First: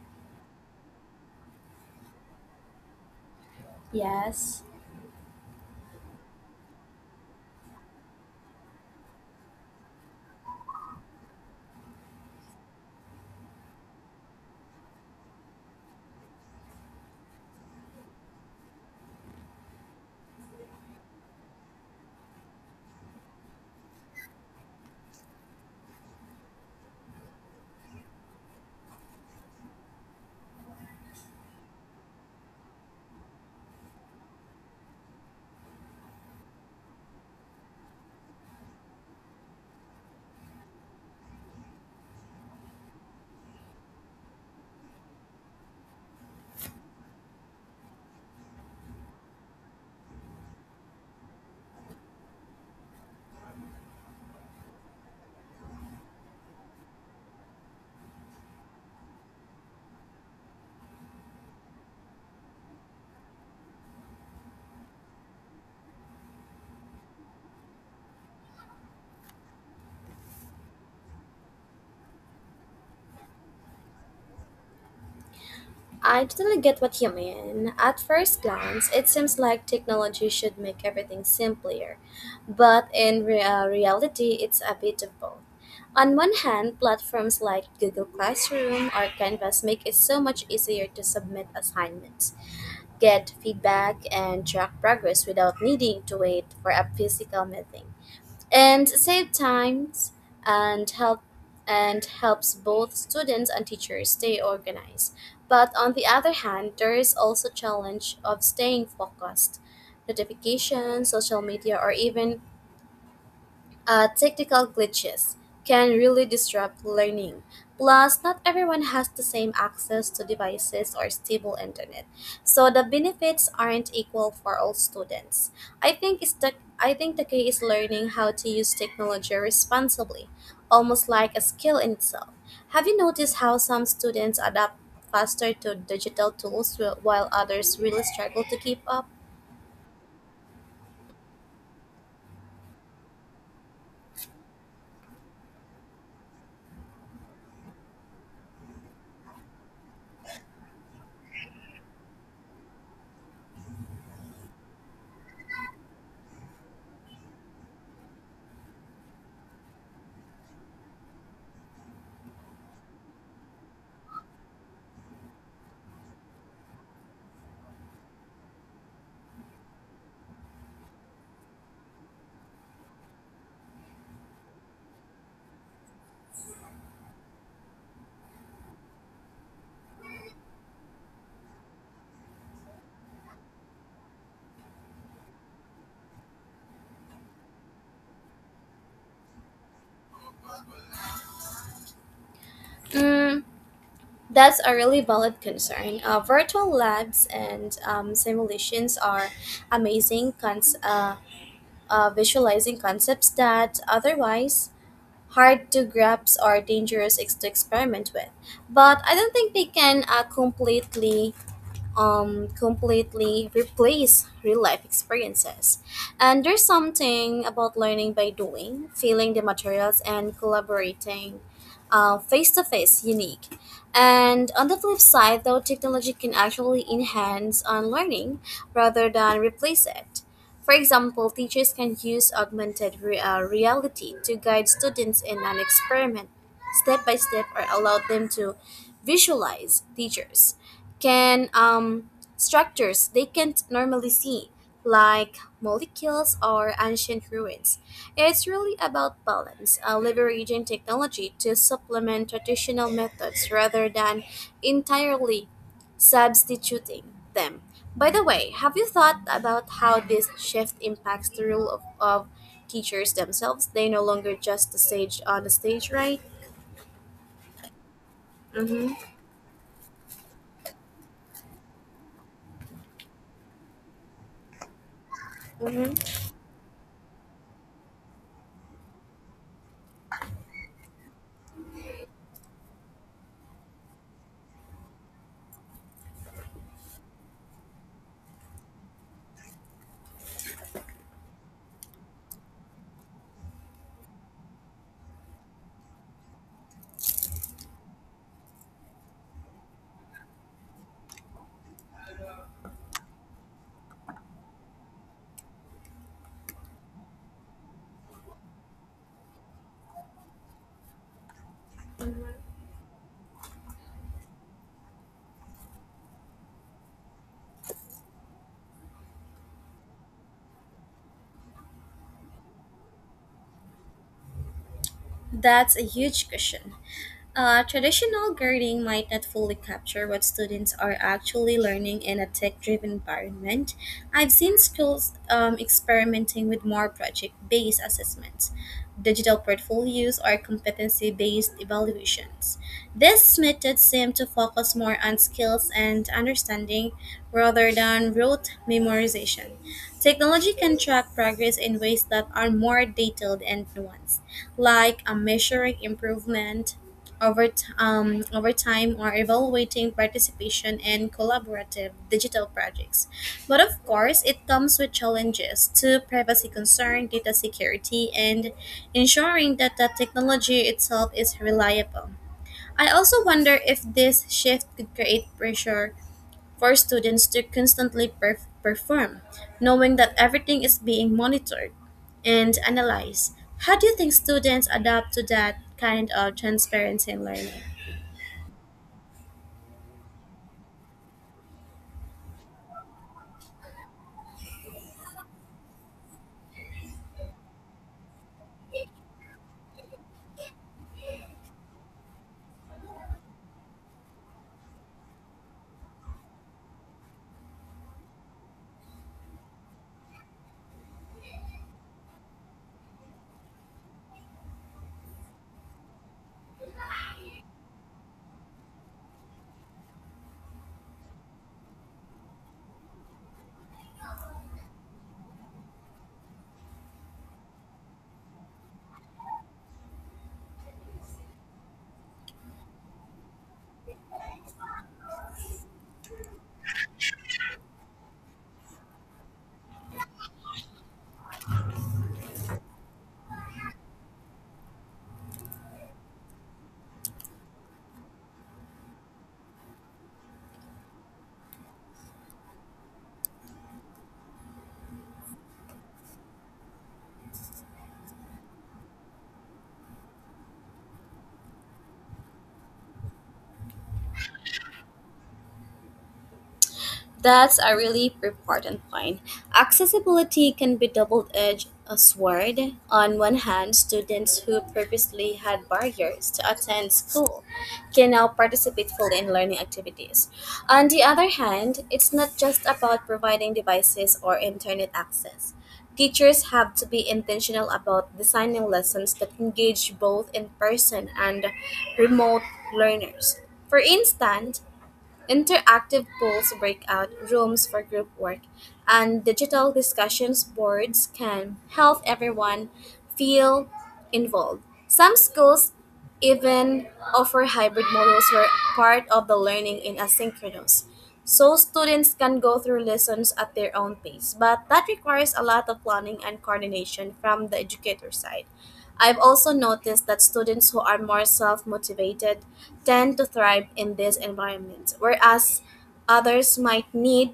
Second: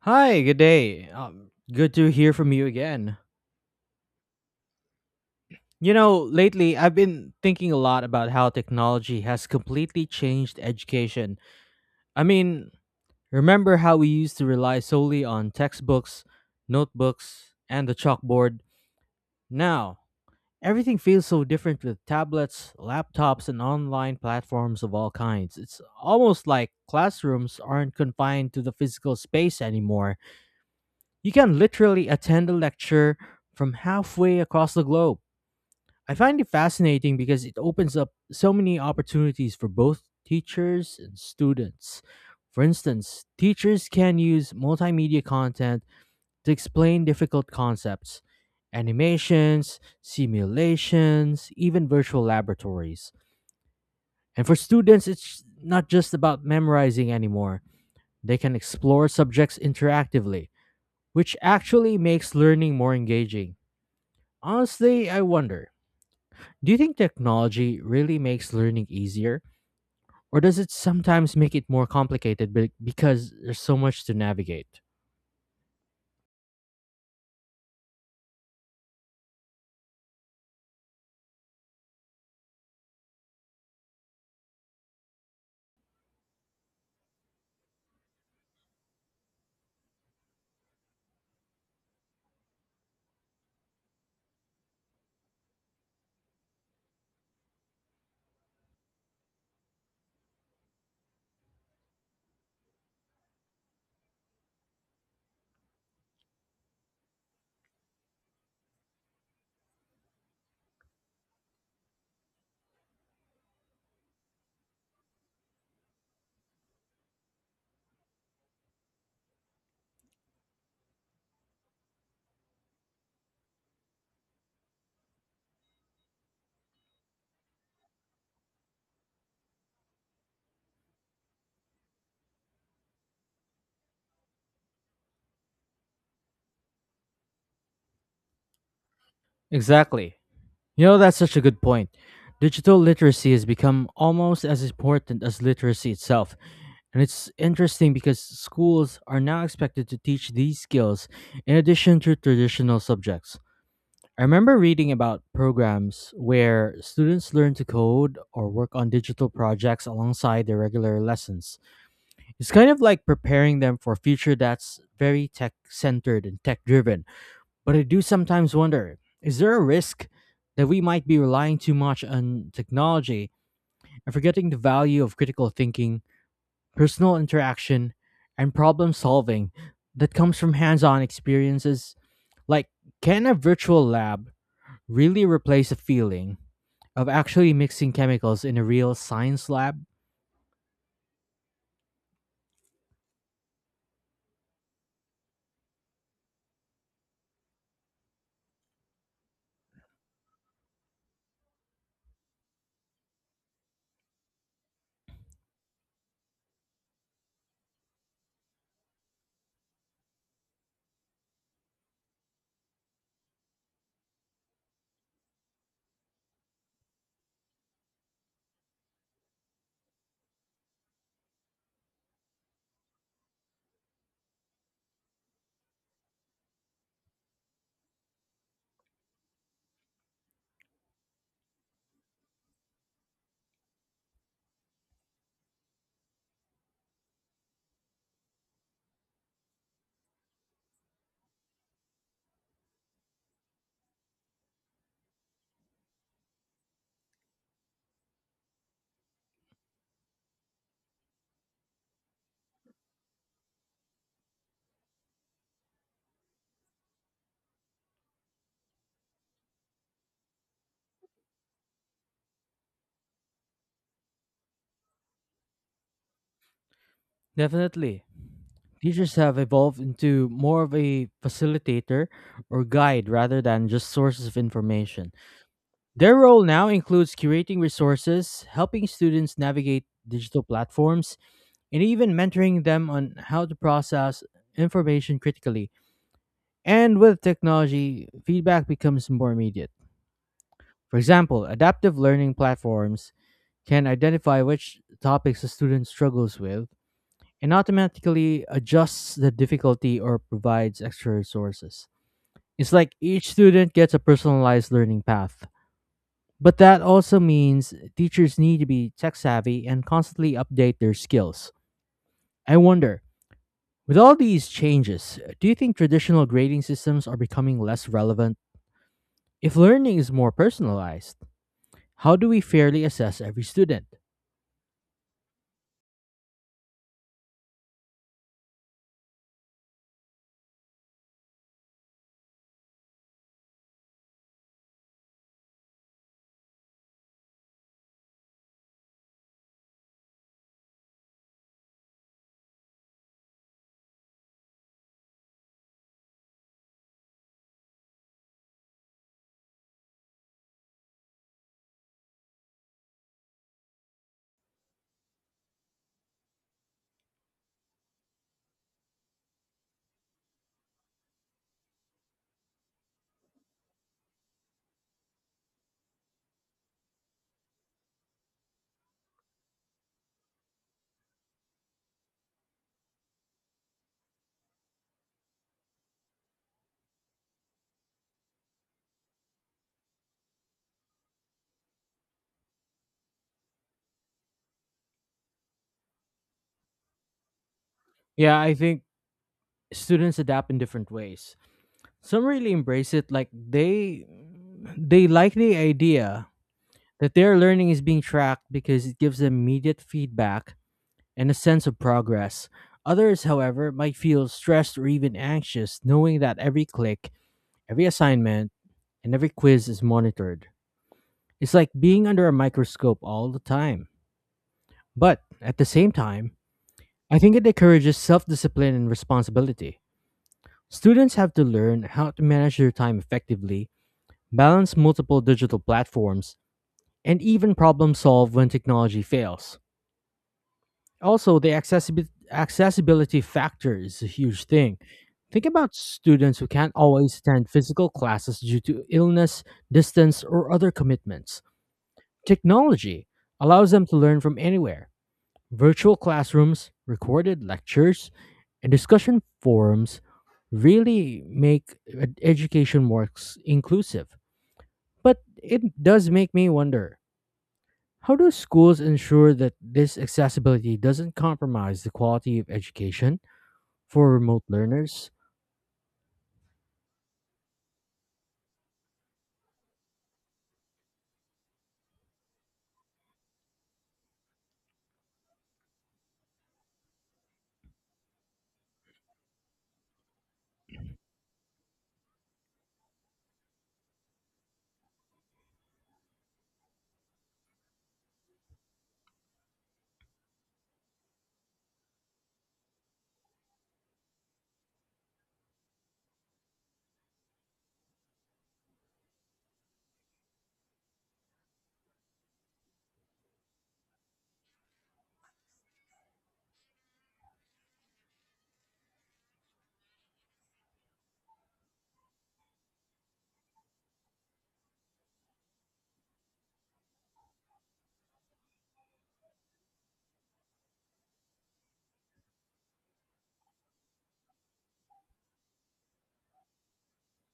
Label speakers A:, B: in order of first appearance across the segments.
A: Hi, good day. Good to hear from you again.
B: Yes,
A: Lately I've been thinking a lot about how technology has completely changed education. I mean, remember how we used to rely solely on textbooks, notebooks, and the chalkboard? Now, everything feels so different with tablets, laptops, and online platforms of all kinds. It's almost like classrooms aren't confined to the physical space anymore. You can literally attend a lecture from halfway across the globe. I find it fascinating because it opens up so many opportunities for both teachers and students. For instance, teachers can use multimedia content to explain difficult concepts, animations, simulations, even virtual laboratories. And for students, it's not just about memorizing anymore. They can explore subjects interactively, which actually makes learning more engaging. Honestly, I wonder, do you think technology really makes learning easier? Or does it sometimes make it more complicated because there's so much to navigate?
B: I totally get what you mean. At first glance, it seems like technology should make everything simpler, but in reality, it's a bit of both. On one hand, platforms like Google Classroom or Canvas make it so much easier to submit assignments, get feedback, and track progress without needing to wait for a physical meeting. And save times and help and helps both students and teachers stay organized. But on the other hand, there is also challenge of staying focused. Notifications, social media, or even technical glitches can really disrupt learning. Plus, not everyone has the same access to devices or stable internet, so the benefits aren't equal for all students. I think it's the I think the key is learning how to use technology responsibly, almost like a skill in itself. Have you noticed how some students adapt faster to digital tools while others really struggle to keep up?
A: Exactly. That's such a good point. Digital literacy has become almost as important as literacy itself. And it's interesting because schools are now expected to teach these skills in addition to traditional subjects. I remember reading about programs where students learn to code or work on digital projects alongside their regular lessons. It's kind of like preparing them for a future that's very tech centered and tech driven. But I do sometimes wonder, is there a risk that we might be relying too much on technology and forgetting the value of critical thinking, personal interaction, and problem solving that comes from hands on experiences? Like, can a virtual lab really replace a feeling of actually mixing chemicals in a real science lab?
B: Mm, That's a really valid concern. Virtual labs and simulations are amazing visualizing concepts that otherwise hard to grasp or dangerous to experiment with. But I don't think they can completely replace real life experiences. And there's something about learning by doing, feeling the materials, and collaborating face to face unique. And on the flip side, though, technology can actually enhance on learning rather than replace it. For example, teachers can use augmented reality to guide students in an experiment step by step or allow them to visualize teachers can structures they can't normally see, like molecules or ancient ruins. It's really about balance, leveraging technology to supplement traditional methods rather than entirely substituting them. By the way, have you thought about how this shift impacts the role of teachers themselves? They no longer just the stage on the stage, right?
A: Definitely.
B: Mm-hmm.
A: Teachers have evolved into more of a facilitator or guide rather than just sources of information. Their
B: Mm-hmm.
A: role now includes curating resources, helping students navigate digital platforms, and even mentoring them on how to process information critically. And with technology, feedback becomes more immediate. For example, adaptive learning platforms can identify which topics a student struggles with and automatically adjusts the difficulty or provides extra resources. It's like each student gets a personalized learning path. But that also means teachers need to be tech savvy and constantly update their skills. I wonder, with all these changes, do you think traditional grading systems are becoming less relevant? If learning is more personalized, how do we fairly assess every student?
B: That's a huge question. Traditional grading might not fully capture what students are actually learning in a tech driven environment. I've seen schools experimenting with more project based assessments, digital portfolios, or competency based evaluations. These methods seem to focus more on skills and understanding rather than rote memorization. Technology can track progress in ways that are more detailed and nuanced, like a measuring improvement over time are evaluating participation and collaborative digital projects. But of course, it comes with challenges to privacy concern, data security, and ensuring that the technology itself is reliable. I also wonder if this shift could create pressure for students to constantly perform, knowing that everything is being monitored and analyzed. How do you think students adapt to that kind of transparency in learning?
A: Yeah, I think students adapt in different ways. Some really embrace it, like they like the idea that their learning is being tracked because it gives them immediate feedback and a sense of progress. Others, however, might feel stressed or even anxious knowing that every click, every assignment, and every quiz is monitored. It's like being under a microscope all the time. But at the same time, I think it encourages self discipline and responsibility. Students have to learn how to manage their time effectively, balance multiple digital platforms, and even problem solve when technology fails. Also, the accessibility factor is a huge thing. Think about students who can't always attend physical classes due to illness, distance, or other commitments. Technology allows them to learn from anywhere. Virtual classrooms, recorded lectures, and discussion forums really make education more inclusive. But it does make me wonder, how do schools ensure that this accessibility doesn't compromise the quality of education for remote learners?
B: That's a really important point. Accessibility can be double-edged a sword. On one hand, students who previously had barriers to attend school can now participate fully in learning activities. On the other hand, it's not just about providing devices or internet access. Teachers have to be intentional about designing lessons that engage both in person and remote learners. For instance, interactive polls, breakout rooms for group work, and digital discussions boards can help everyone feel involved. Some schools even offer hybrid models where part of the learning in asynchronous. So students can go through lessons at their own pace, but that requires a lot of planning and coordination from the educator side. I've also noticed that students who are more self motivated tend to thrive in this environment, whereas others might need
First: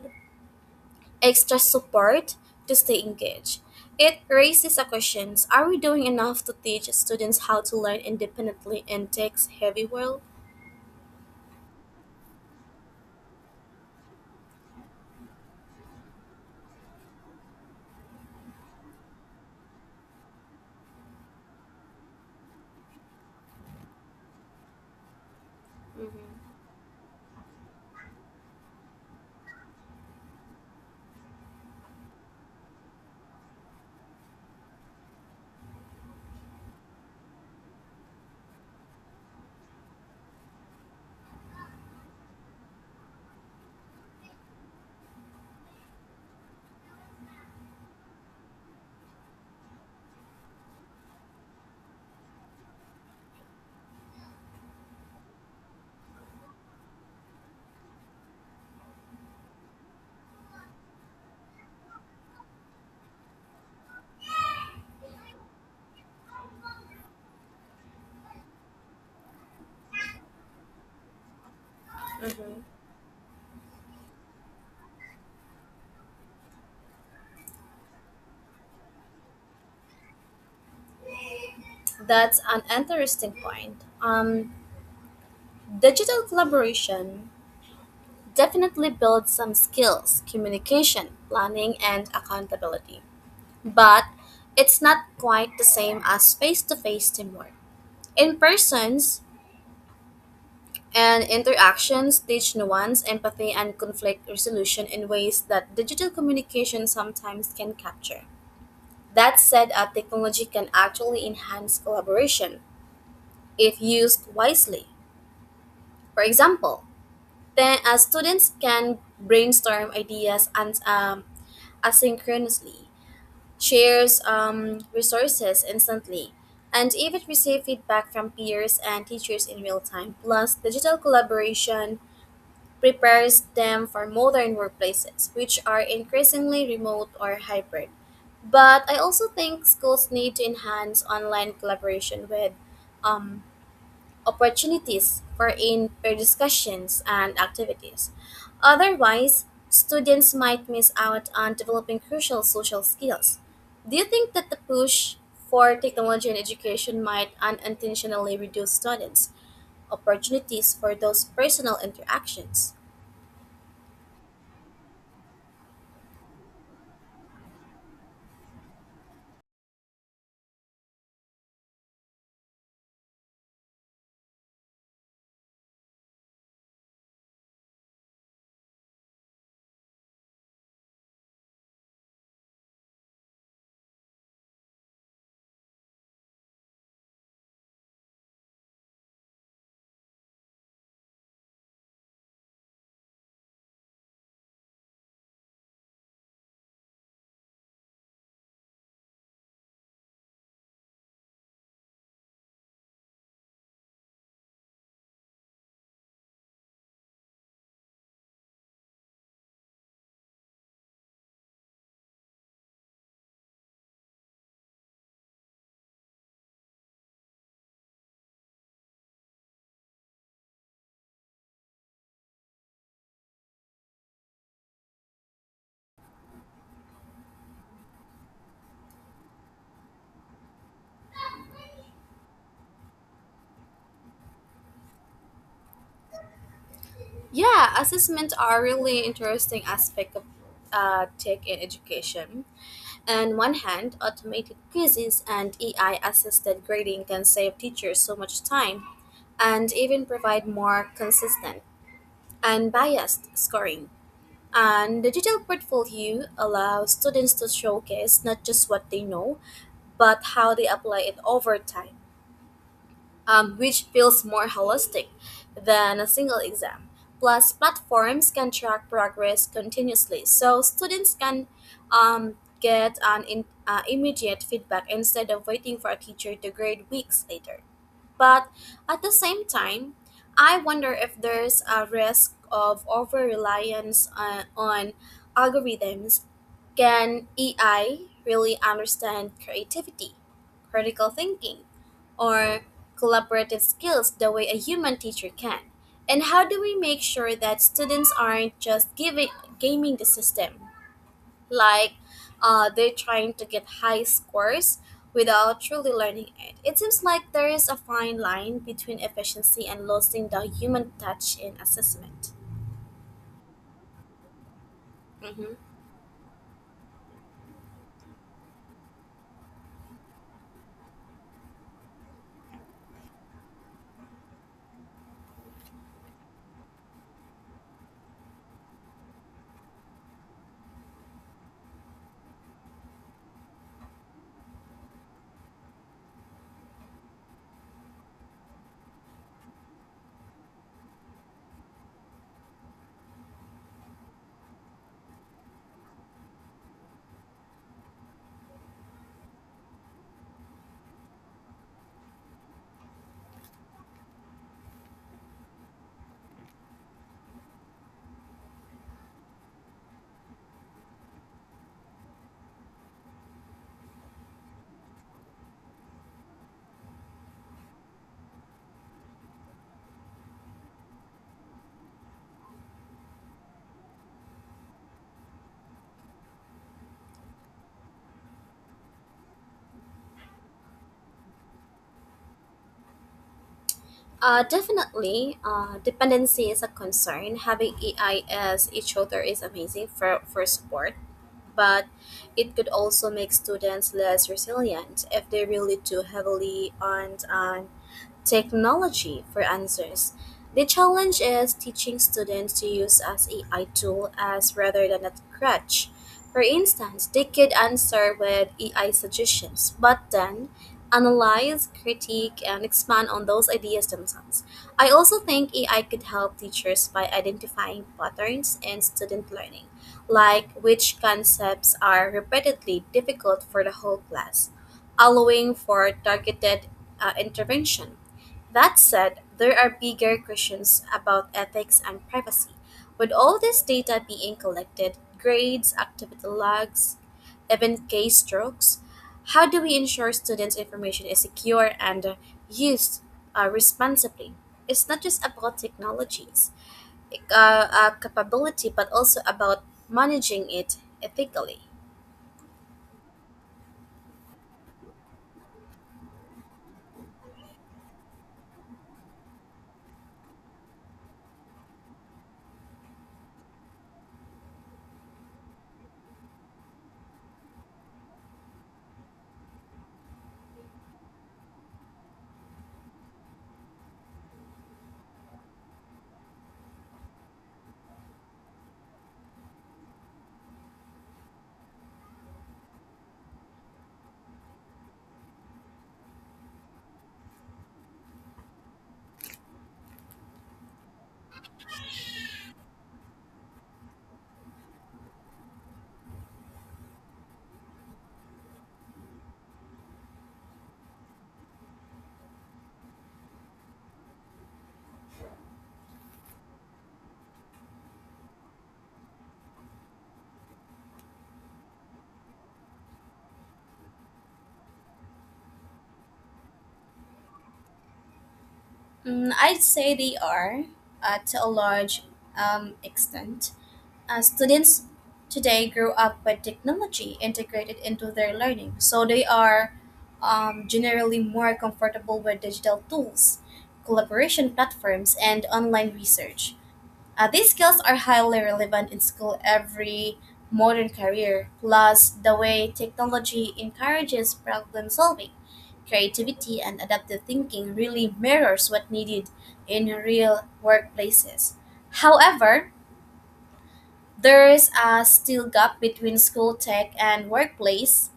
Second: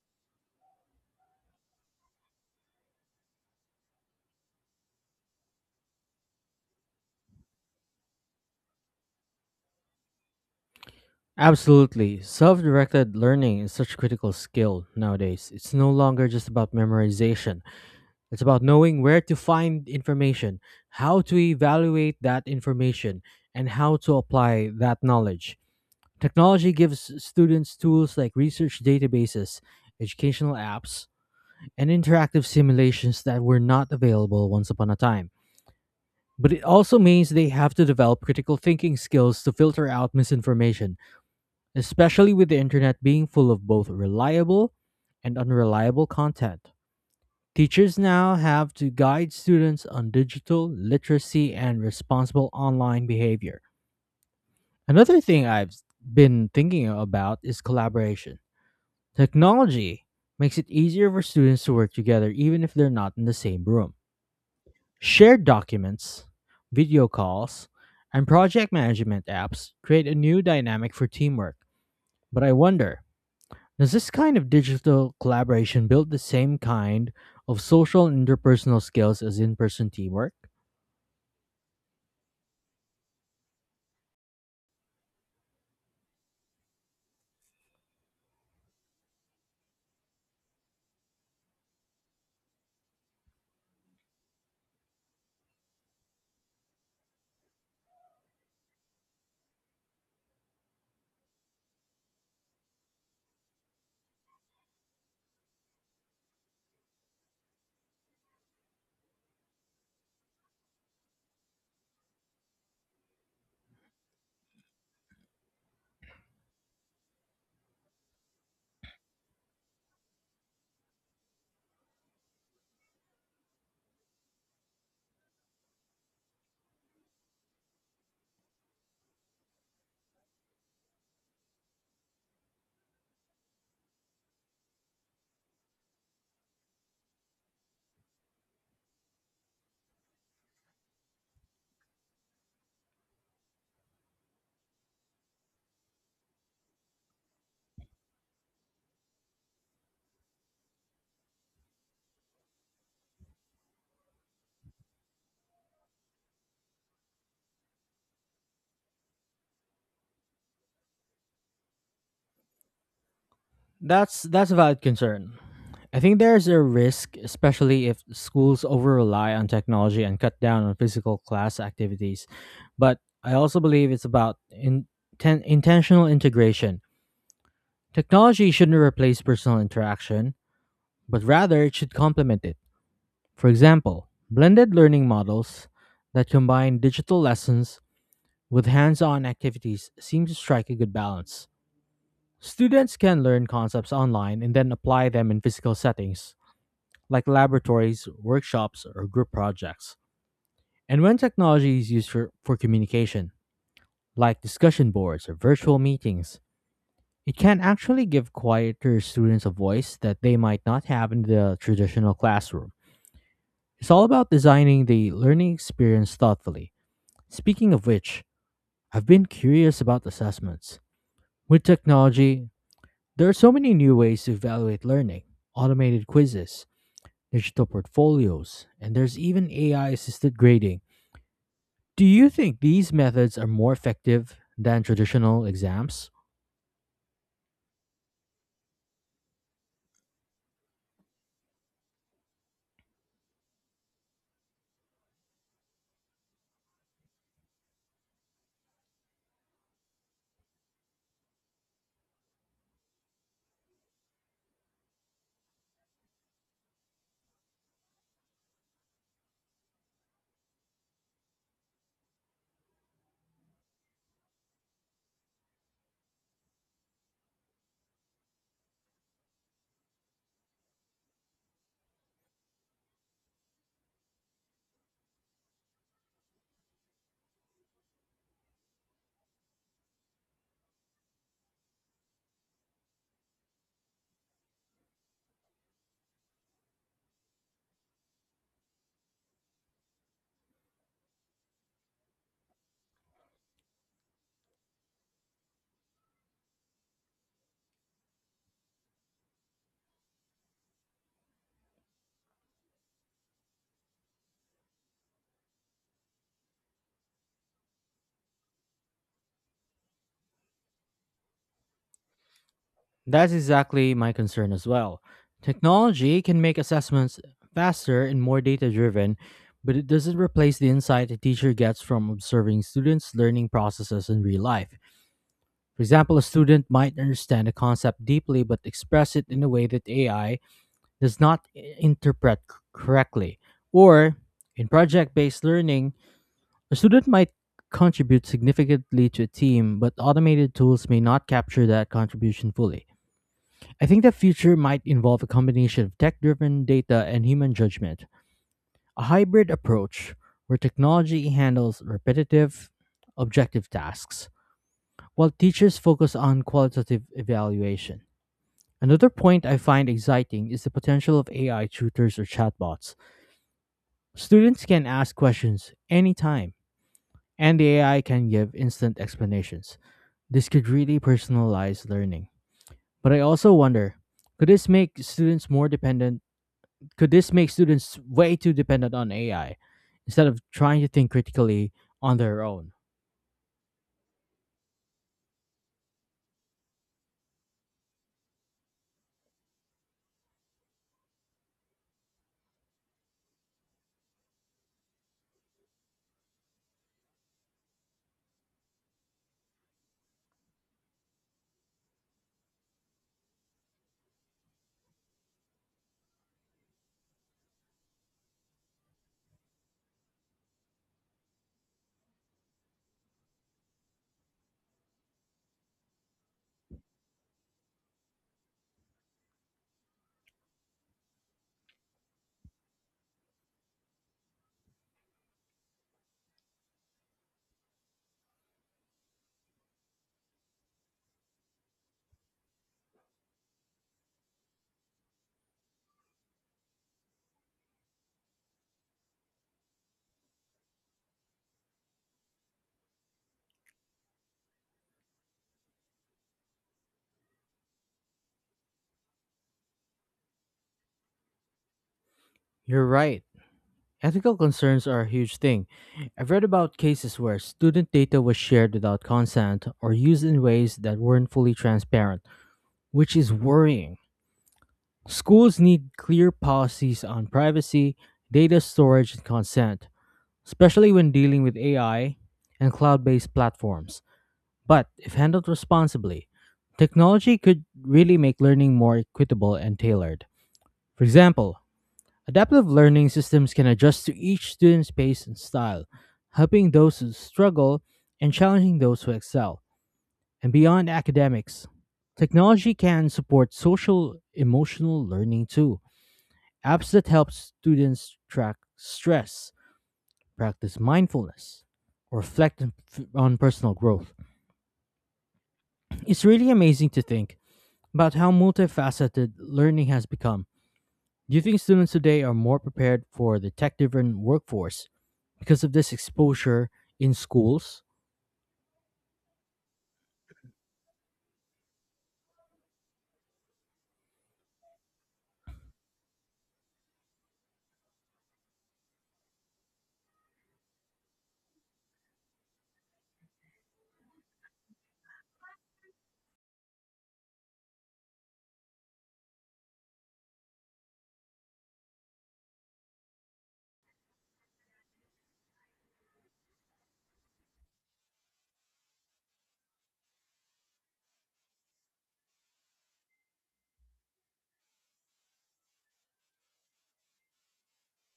B: extra support to stay engaged. It raises a question. Are we doing enough to teach students how to learn independently in tech's heavy world?
A: Absolutely. Self directed learning is such a critical skill nowadays. It's no longer just about memorization, it's about knowing where to find information, how to evaluate that information, and how to apply that knowledge. Technology gives students tools like research databases, educational apps, and interactive simulations that were not available once upon a time. But it also means they have to develop critical thinking skills to filter out misinformation, especially with the internet being full of both reliable and unreliable content. Teachers now have to guide students on digital literacy and responsible online behavior. Another thing I've been thinking about is collaboration. Technology makes it easier for students to work together even if they're not in the same room. Shared documents, video calls, and project management apps create a new dynamic for teamwork. But I wonder, does this kind of digital collaboration build the same kind of social and interpersonal skills as in-person teamwork?
B: That's an interesting point. Digital collaboration definitely builds some skills communication, planning, and accountability. But it's not quite the same as face-to-face teamwork. In persons and interactions teach nuance, empathy, and conflict resolution in ways that digital communication sometimes can capture. That said, a technology can actually enhance collaboration if used wisely. For example, students can brainstorm ideas and asynchronously shares resources instantly, and even receive feedback from peers and teachers in real time. Plus, digital collaboration prepares them for modern workplaces, which are increasingly remote or hybrid. But I also think schools need to enhance online collaboration with um, opportunities for in-pair discussions and activities. Otherwise, students might miss out on developing crucial social skills. Do you think that the push for technology in education might unintentionally reduce students' opportunities for those personal interactions?
A: That's a valid concern. I think there's a risk, especially if schools over rely on technology and cut down on physical class activities. But I also believe it's about intentional integration. Technology shouldn't replace personal interaction, but rather it should complement it. For example, blended learning models that combine digital lessons with hands on activities seem to strike a good balance. Students can learn concepts online and then apply them in physical settings, like laboratories, workshops, or group projects. And when technology is used for communication, like discussion boards or virtual meetings, it can actually give quieter students a voice that they might not have in the traditional classroom. It's all about designing the learning experience thoughtfully. Speaking of which, I've been curious about assessments. With technology, there are so many new ways to evaluate learning: automated quizzes, digital portfolios, and there's even AI assisted grading. Do you think these methods are more effective than traditional exams?
B: Yeah, assessments are really interesting aspect of tech in education. On one hand, automated quizzes and AI assisted grading can save teachers so much time and even provide more consistent and biased scoring. And the digital portfolio allows students to showcase not just what they know, but how they apply it over time which feels more holistic than a single exam. Plus, platforms can track progress continuously, so students can um, get an immediate feedback instead of waiting for a teacher to grade weeks later. But at the same time, I wonder if there's a risk of over reliance on algorithms. Can AI really understand creativity, critical thinking, or collaborative skills the way a human teacher can? And how do we make sure that students aren't just gaming the system? Like they're trying to get high scores without truly learning it. It seems like there is a fine line between efficiency and losing the human touch in assessment.
A: That's exactly my concern as well.
B: Mm-hmm.
A: Technology can make assessments faster and more data driven, but it doesn't replace the insight a teacher gets from observing students' learning processes in real life. For example, a student might understand a concept deeply but express it in a way that AI does not interpret correctly. Or, in project based learning, a student might contribute significantly to a team, but automated tools may not capture that contribution fully. I think the future might involve a combination of tech driven data and human judgment, a hybrid approach where technology handles repetitive, objective tasks, while teachers focus on qualitative evaluation. Another point I find exciting is the potential of AI tutors or chatbots. Students can ask questions anytime, and the AI can give instant explanations. This could really personalize learning. But I also wonder, could this make students more dependent? Could this make students way too dependent on AI instead of trying to think critically on their own?
B: Definitely, dependency is a concern. Having AI as each other is amazing for support but it could also make students less resilient if they rely too heavily on technology for answers. The challenge is teaching students to use as AI tool as rather than a crutch. For instance, they could answer with AI suggestions, but then analyze, critique, and expand on those ideas themselves. I also think AI could help teachers by identifying patterns in student learning like which concepts are repeatedly difficult for the whole class, allowing for targeted intervention. That said, there are bigger questions about ethics and privacy. With all this data being collected, grades, activity logs, even case strokes, how do we ensure students' information is secure and used responsibly? It's not just about technologies capability, but also about managing it ethically?
A: You're right. Ethical concerns are a huge thing. I've read about cases where student data was shared without consent or used in ways that weren't fully transparent, which is worrying. Schools need clear policies on privacy, data storage, and consent, especially when dealing with AI and cloud based platforms. But if handled responsibly, technology could really make learning more equitable and tailored. For example, adaptive learning systems can adjust to each student's pace and style, helping those who struggle and challenging those who excel. And beyond academics, technology can support social emotional learning too. Apps that help students track stress, practice mindfulness, or reflect on personal growth. It's really amazing to think about how multifaceted learning has become. Do you think students today are more prepared for the tech driven workforce because of this exposure in schools?
B: I'd say they are, to a large extent. Students today grew up with technology integrated into their learning, so they are generally more comfortable with digital tools, collaboration platforms, and online research. These skills are highly relevant in school every modern career. Plus, the way technology encourages problem solving, creativity, and adaptive thinking really mirrors what needed in real workplaces. However, there is a still gap between school tech and workplace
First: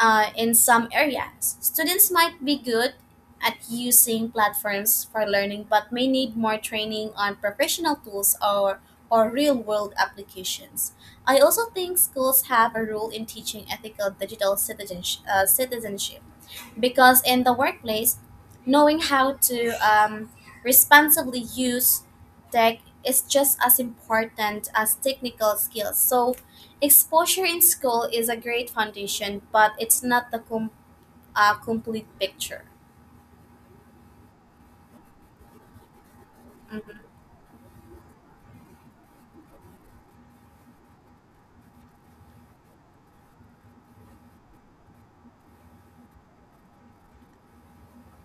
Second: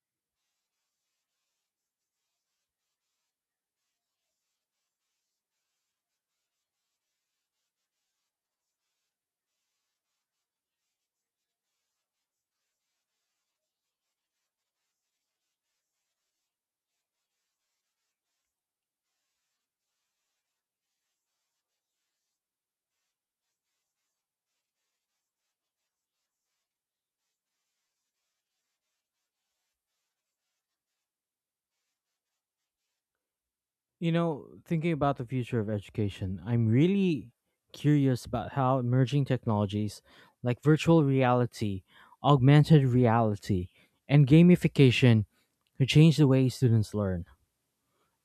B: in some areas, students might be good at using platforms for learning but may need more training on professional tools or real world applications. I also think schools have a role in teaching ethical digital citizenship. Citizenship because in the workplace, knowing how to responsibly use tech is just as important as technical skills. So, exposure in school is a great foundation, but it's not the complete picture.
A: You know, thinking about the future of education, I'm really curious about how emerging technologies like virtual reality, augmented reality, and gamification could change the way students learn.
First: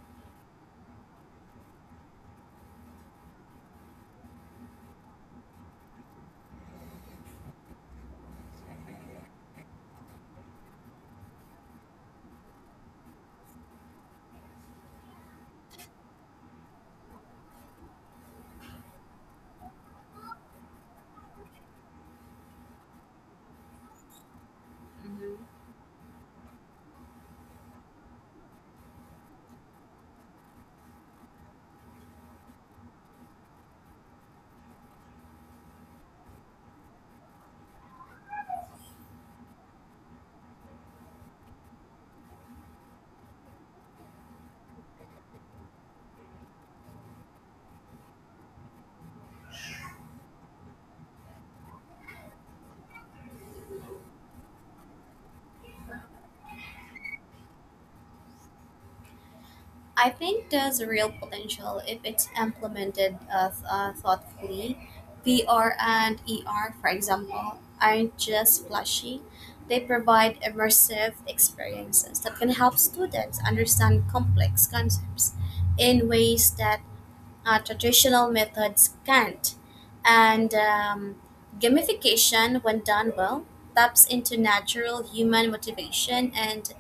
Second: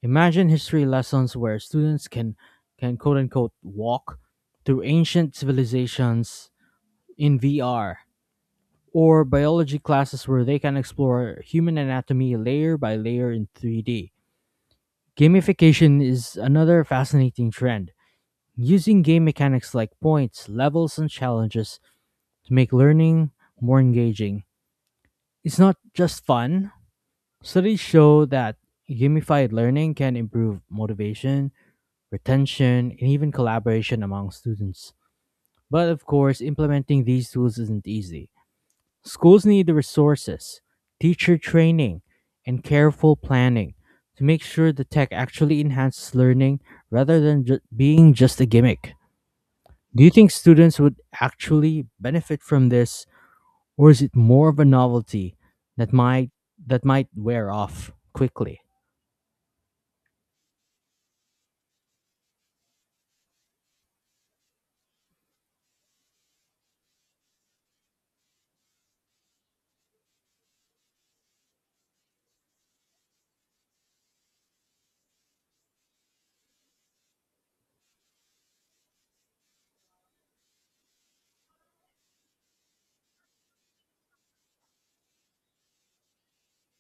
A: Imagine history lessons where students can quote unquote walk through ancient civilizations in VR, or biology classes where they can explore human anatomy layer by layer in 3D. Gamification is another fascinating trend, using game mechanics like points, levels, and challenges to make learning more engaging. It's not just fun. Studies show that gamified learning can improve motivation, retention, and even collaboration among students. But of course, implementing these tools isn't easy. Schools need the resources, teacher training, and careful planning to make sure the tech actually enhances learning rather than being just a gimmick. Do you think students would actually benefit from this, or is it more of a novelty that might wear off quickly?
B: I think there's real potential if it's implemented thoughtfully. VR and ER, for example, aren't just flashy. They provide immersive experiences that can help students understand complex concepts in ways that traditional methods can't. And gamification, when done well, taps into natural human motivation and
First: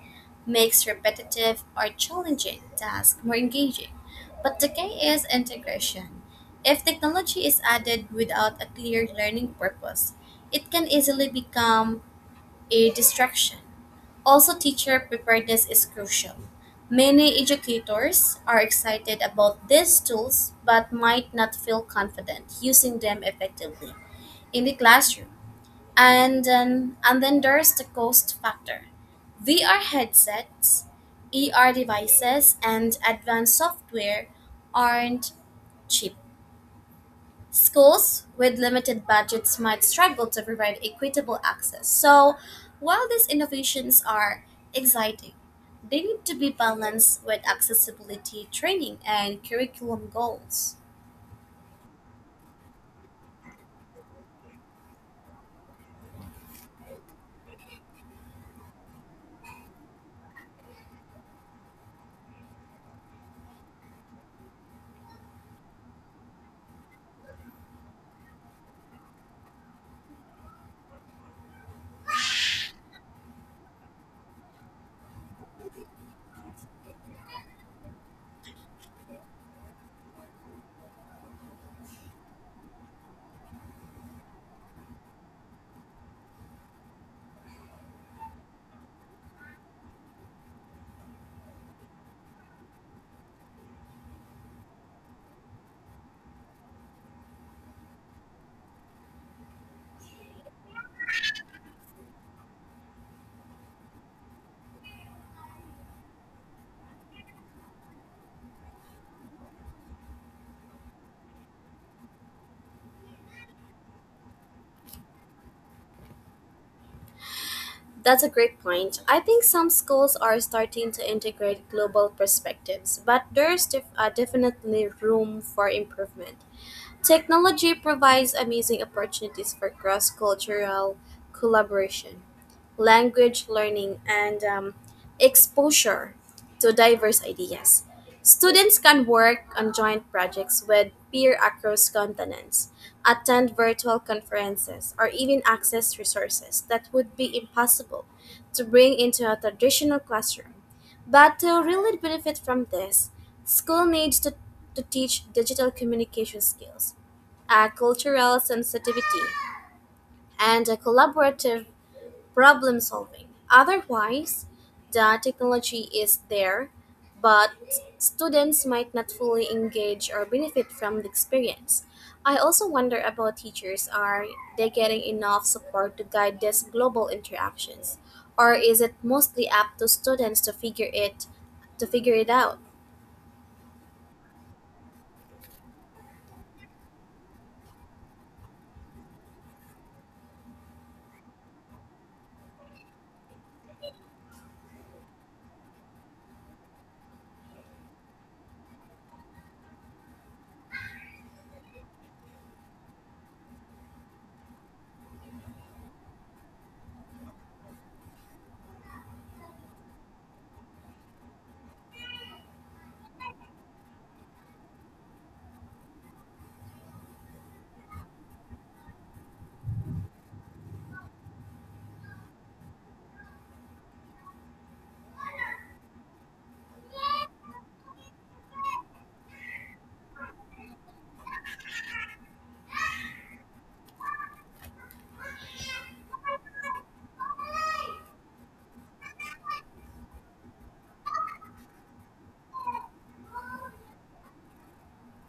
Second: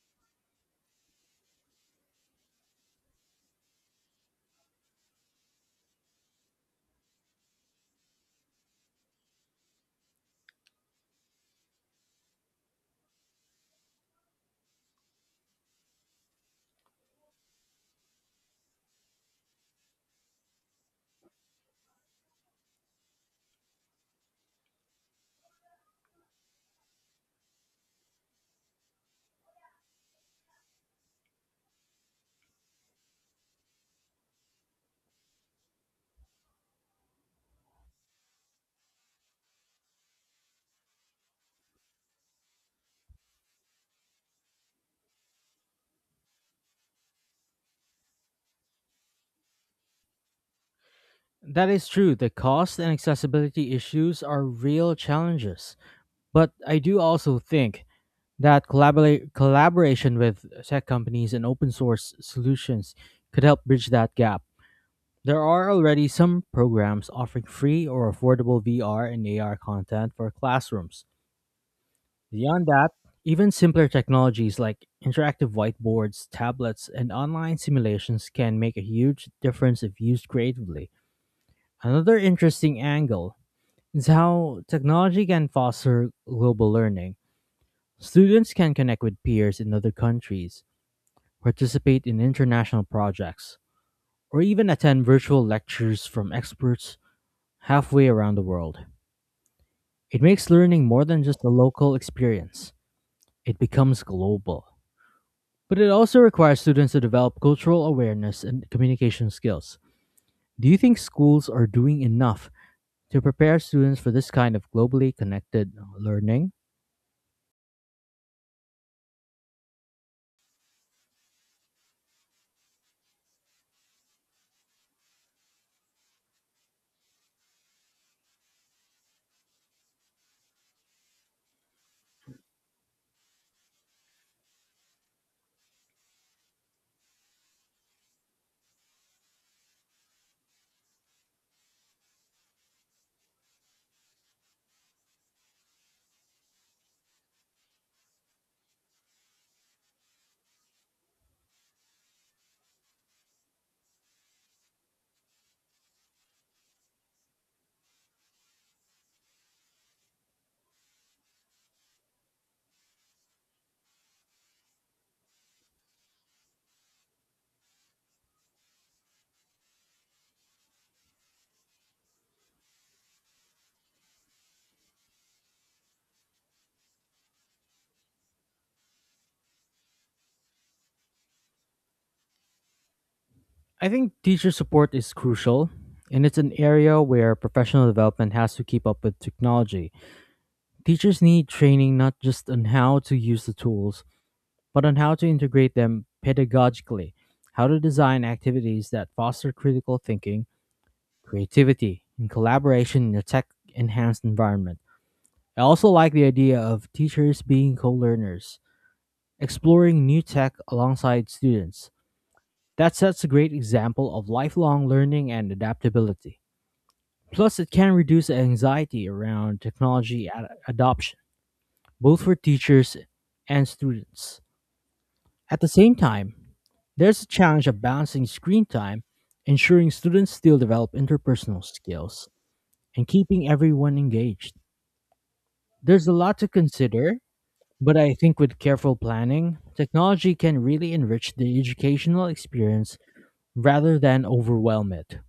B: makes repetitive or challenging tasks more engaging. But the key is integration. If technology is added without a clear learning purpose, it can easily become a distraction. Also, teacher preparedness is crucial. Many educators are excited about these tools but might not feel confident using them effectively in the classroom. And then there's the cost factor. VR headsets, ER devices, and advanced software aren't cheap. Schools with limited budgets might struggle to provide equitable access. So, while these innovations are exciting, they need to be balanced with accessibility training and curriculum goals.
A: That is true. The cost and accessibility issues are real challenges, but I do also think that collaboration with tech companies and open source solutions could help bridge that gap. There are already some programs offering free or affordable VR and AR content for classrooms. Beyond that, even simpler technologies like interactive whiteboards, tablets, and online simulations can make a huge difference if used creatively. Another interesting angle is how technology can foster global learning. Students can connect with peers in other countries, participate in international projects, or even attend virtual lectures from experts halfway around the world. It makes learning more than just a local experience, it becomes global. But it also requires students to develop cultural awareness and communication skills. Do you think schools are doing enough to prepare students for this kind of globally connected learning?
B: That's a great point. I think some schools are starting to integrate global perspectives, but there's definitely room for improvement. Technology provides amazing opportunities for cross cultural collaboration, language learning, and exposure to diverse ideas. Students can work on joint projects with peer across continents, attend virtual conferences, or even access resources that would be impossible to bring into a traditional classroom. But to really benefit from this, school needs to teach digital communication skills a cultural sensitivity, and a collaborative problem solving. Otherwise, the technology is there, but students might not fully engage or benefit from the experience. I also wonder about teachers are they getting enough support to guide these global interactions or is it mostly up to students to figure it out?
A: I think teacher support is crucial, and it's an area where professional development has to keep up with technology. Teachers need training not just on how to use the tools, but on how to integrate them pedagogically, how to design activities that foster critical thinking, creativity, and collaboration in a tech enhanced environment. I also like the idea of teachers being co learners, exploring new tech alongside students. That sets a great example of lifelong learning and adaptability. Plus, it can reduce anxiety around technology adoption, both for teachers and students. At the same time, there's a challenge of balancing screen time, ensuring students still develop interpersonal skills, and keeping everyone engaged. There's a lot to consider, but I think with careful planning, technology can really enrich the educational experience rather than overwhelm it.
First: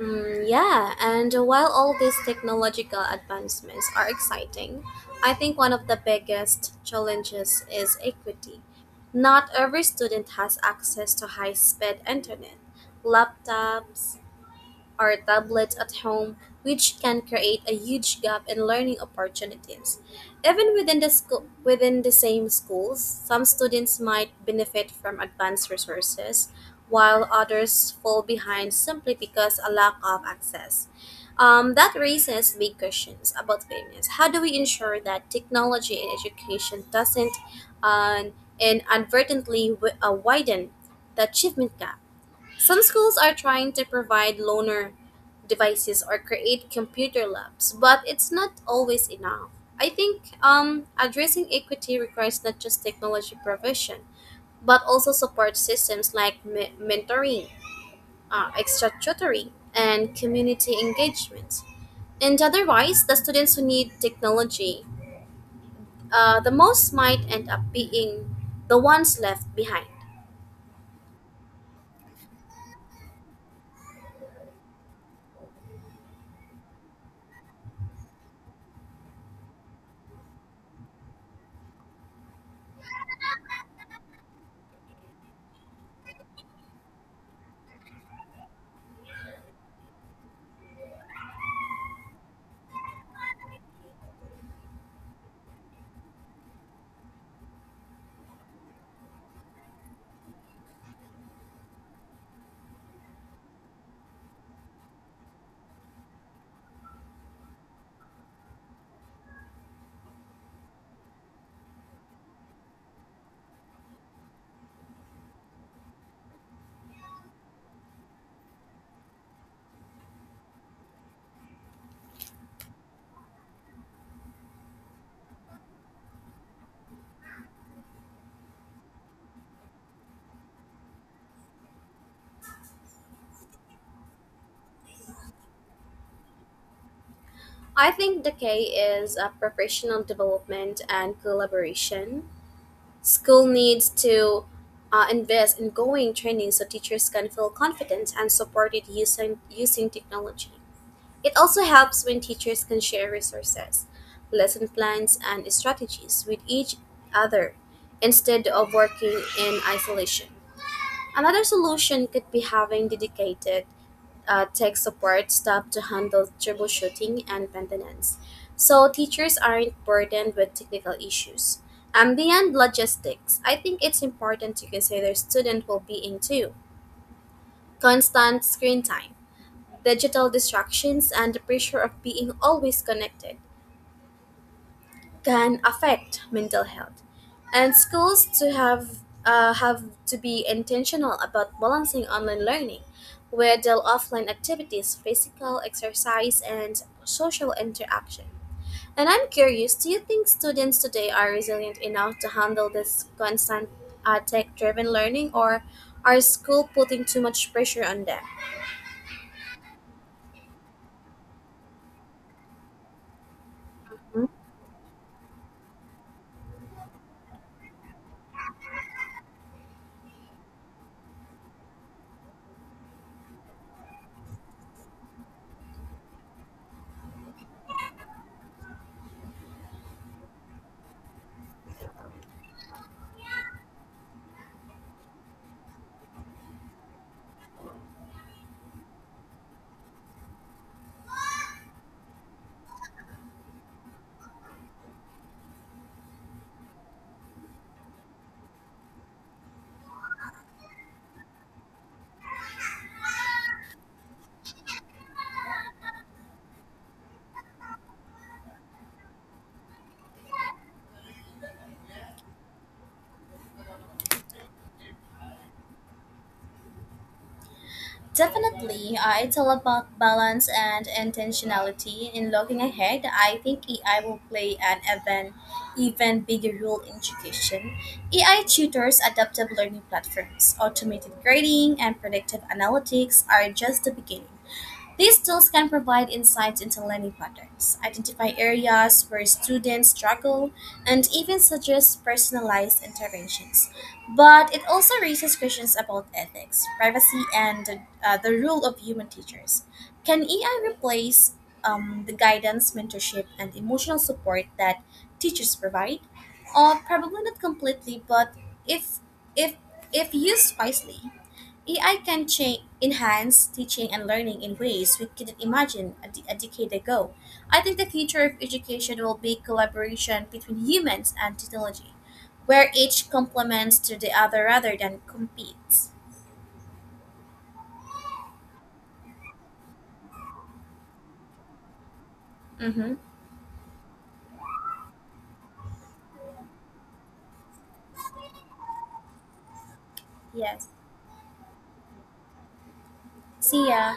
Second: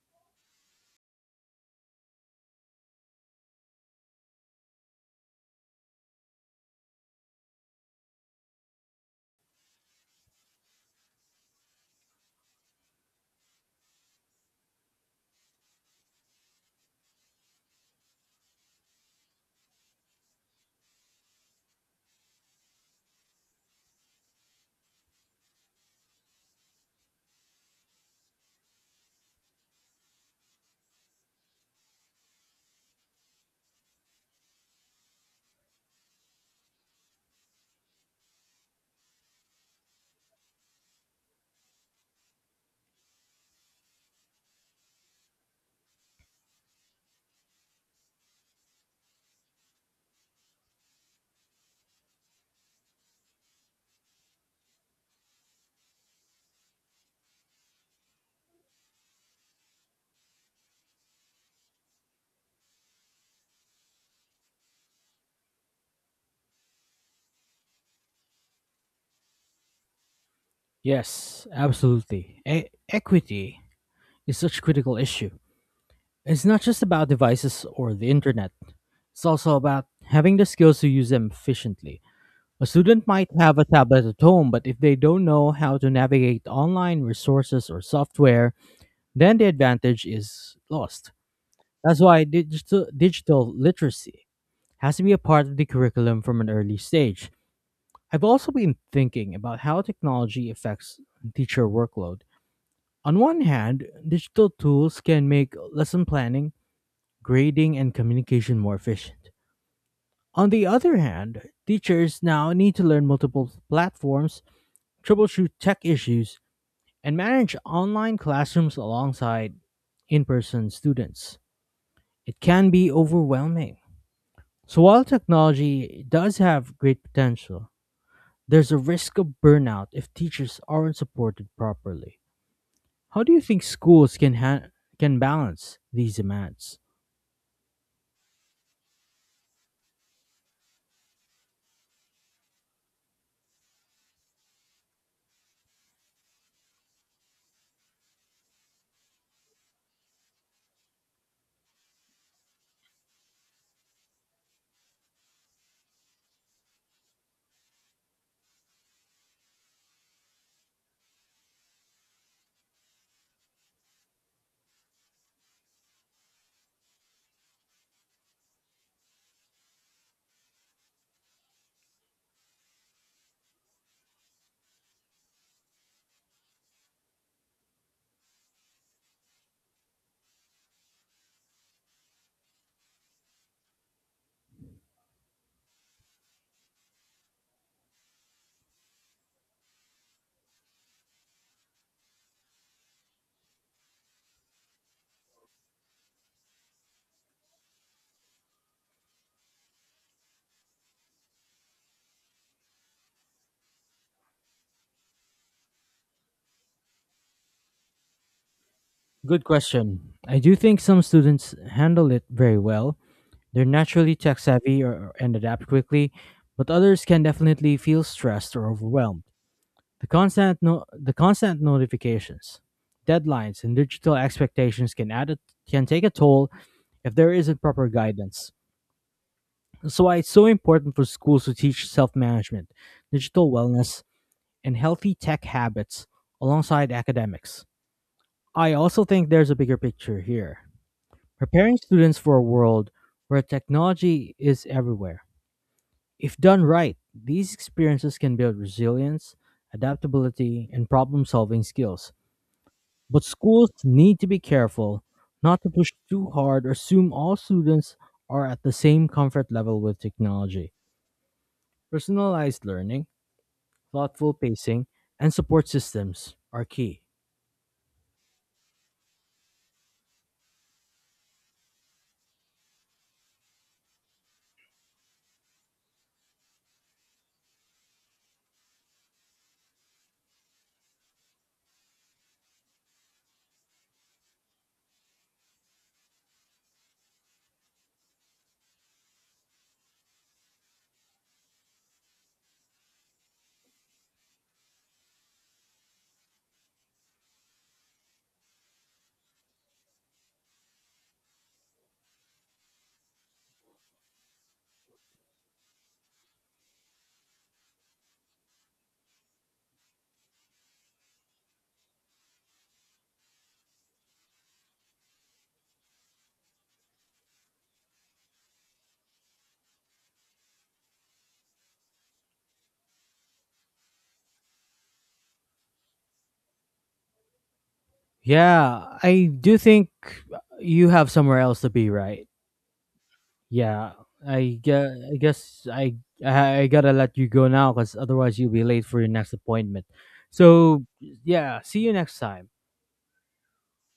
B: Yeah, and while all these technological advancements are exciting, I think one of the biggest challenges is equity. Not every student has access to high speed internet, laptops, or tablets at home, which can create a huge gap in learning opportunities. Even within the school, within the same schools, some students might benefit from advanced resources, while others fall behind simply because a lack of access. That raises big questions about fairness. How do we ensure that technology in education doesn't uh, inadvertently widen the achievement gap? Some schools are trying to provide loaner devices or create computer labs, but it's not always enough. I think addressing equity requires not just technology provision, but also support systems like mentoring, extra tutoring, and community engagement. And otherwise, the students who need technology the most might end up being the ones left behind.
A: Yes, absolutely. Equity is such a critical issue. It's not just about devices or the internet, it's also about having the skills to use them efficiently. A student might have a tablet at home, but if they don't know how to navigate online resources or software, then the advantage is lost. That's why digital literacy has to be a part of the curriculum from an early stage. I've also been thinking about how technology affects teacher workload. On one hand, digital tools can make lesson planning, grading, and communication more efficient. On the other hand, teachers now need to learn multiple platforms, troubleshoot tech issues, and manage online classrooms alongside in person students. It can be overwhelming. So, while technology does have great potential, there's a risk of burnout if teachers aren't supported properly. How do you think schools can balance these demands?
B: I think the key is a professional development and collaboration. School needs to invest in going training so teachers can feel confident and supported using technology. It also helps when teachers can share resources, lesson plans, and strategies with each other instead of working in isolation. Another solution could be having dedicated tech support staff to handle troubleshooting and maintenance, so teachers aren't burdened with technical issues. And beyond logistics, I think it's important to consider student well being too. Constant screen time, digital distractions, and the pressure of being always connected can affect mental health and schools to have to be intentional about balancing online learning with their offline activities physical exercise and social interaction and I'm curious do you think students today are resilient enough to handle this constant tech driven learning or are school putting too much pressure on them?
A: Good question. I do think some students handle it very well. They're naturally tech savvy or, and adapt quickly, but others can definitely feel stressed or overwhelmed. The constant notifications, deadlines, and digital expectations can can take a toll if there isn't proper guidance. That's why it's so important for schools to teach self-management, digital wellness, and healthy tech habits alongside academics. I also think there's a bigger picture here. Preparing students for a world where technology is everywhere. If done right, these experiences can build resilience, adaptability, and problem solving skills. But schools need to be careful not to push too hard or assume all students are at the same comfort level with technology. Personalized learning, thoughtful pacing, and support systems are key.
B: Definitely, it's all about balance and intentionality. In looking ahead, I think AI will play an even bigger role in education. AI tutors, adaptive learning platforms, automated grading, and predictive analytics are just the beginning. These tools can provide insights into learning patterns, identify areas where students struggle, and even suggest personalized interventions. But it also raises questions about ethics, privacy, and the role of human teachers. Can AI replace the guidance, mentorship, and emotional support that teachers provide? Probably not completely, but if if if used wisely, AI can enhance teaching and learning in ways we couldn't imagine a decade ago. I think the future of education will be collaboration between humans and technology, where each complements to the other rather than competes.
A: Yeah, I do think you have somewhere else to be, right?
B: Mm-hmm.
A: Yeah, I guess I gotta let you go now because otherwise you'll be late for your next appointment.
B: Yes.
A: So, yeah, see you next time.
B: See ya.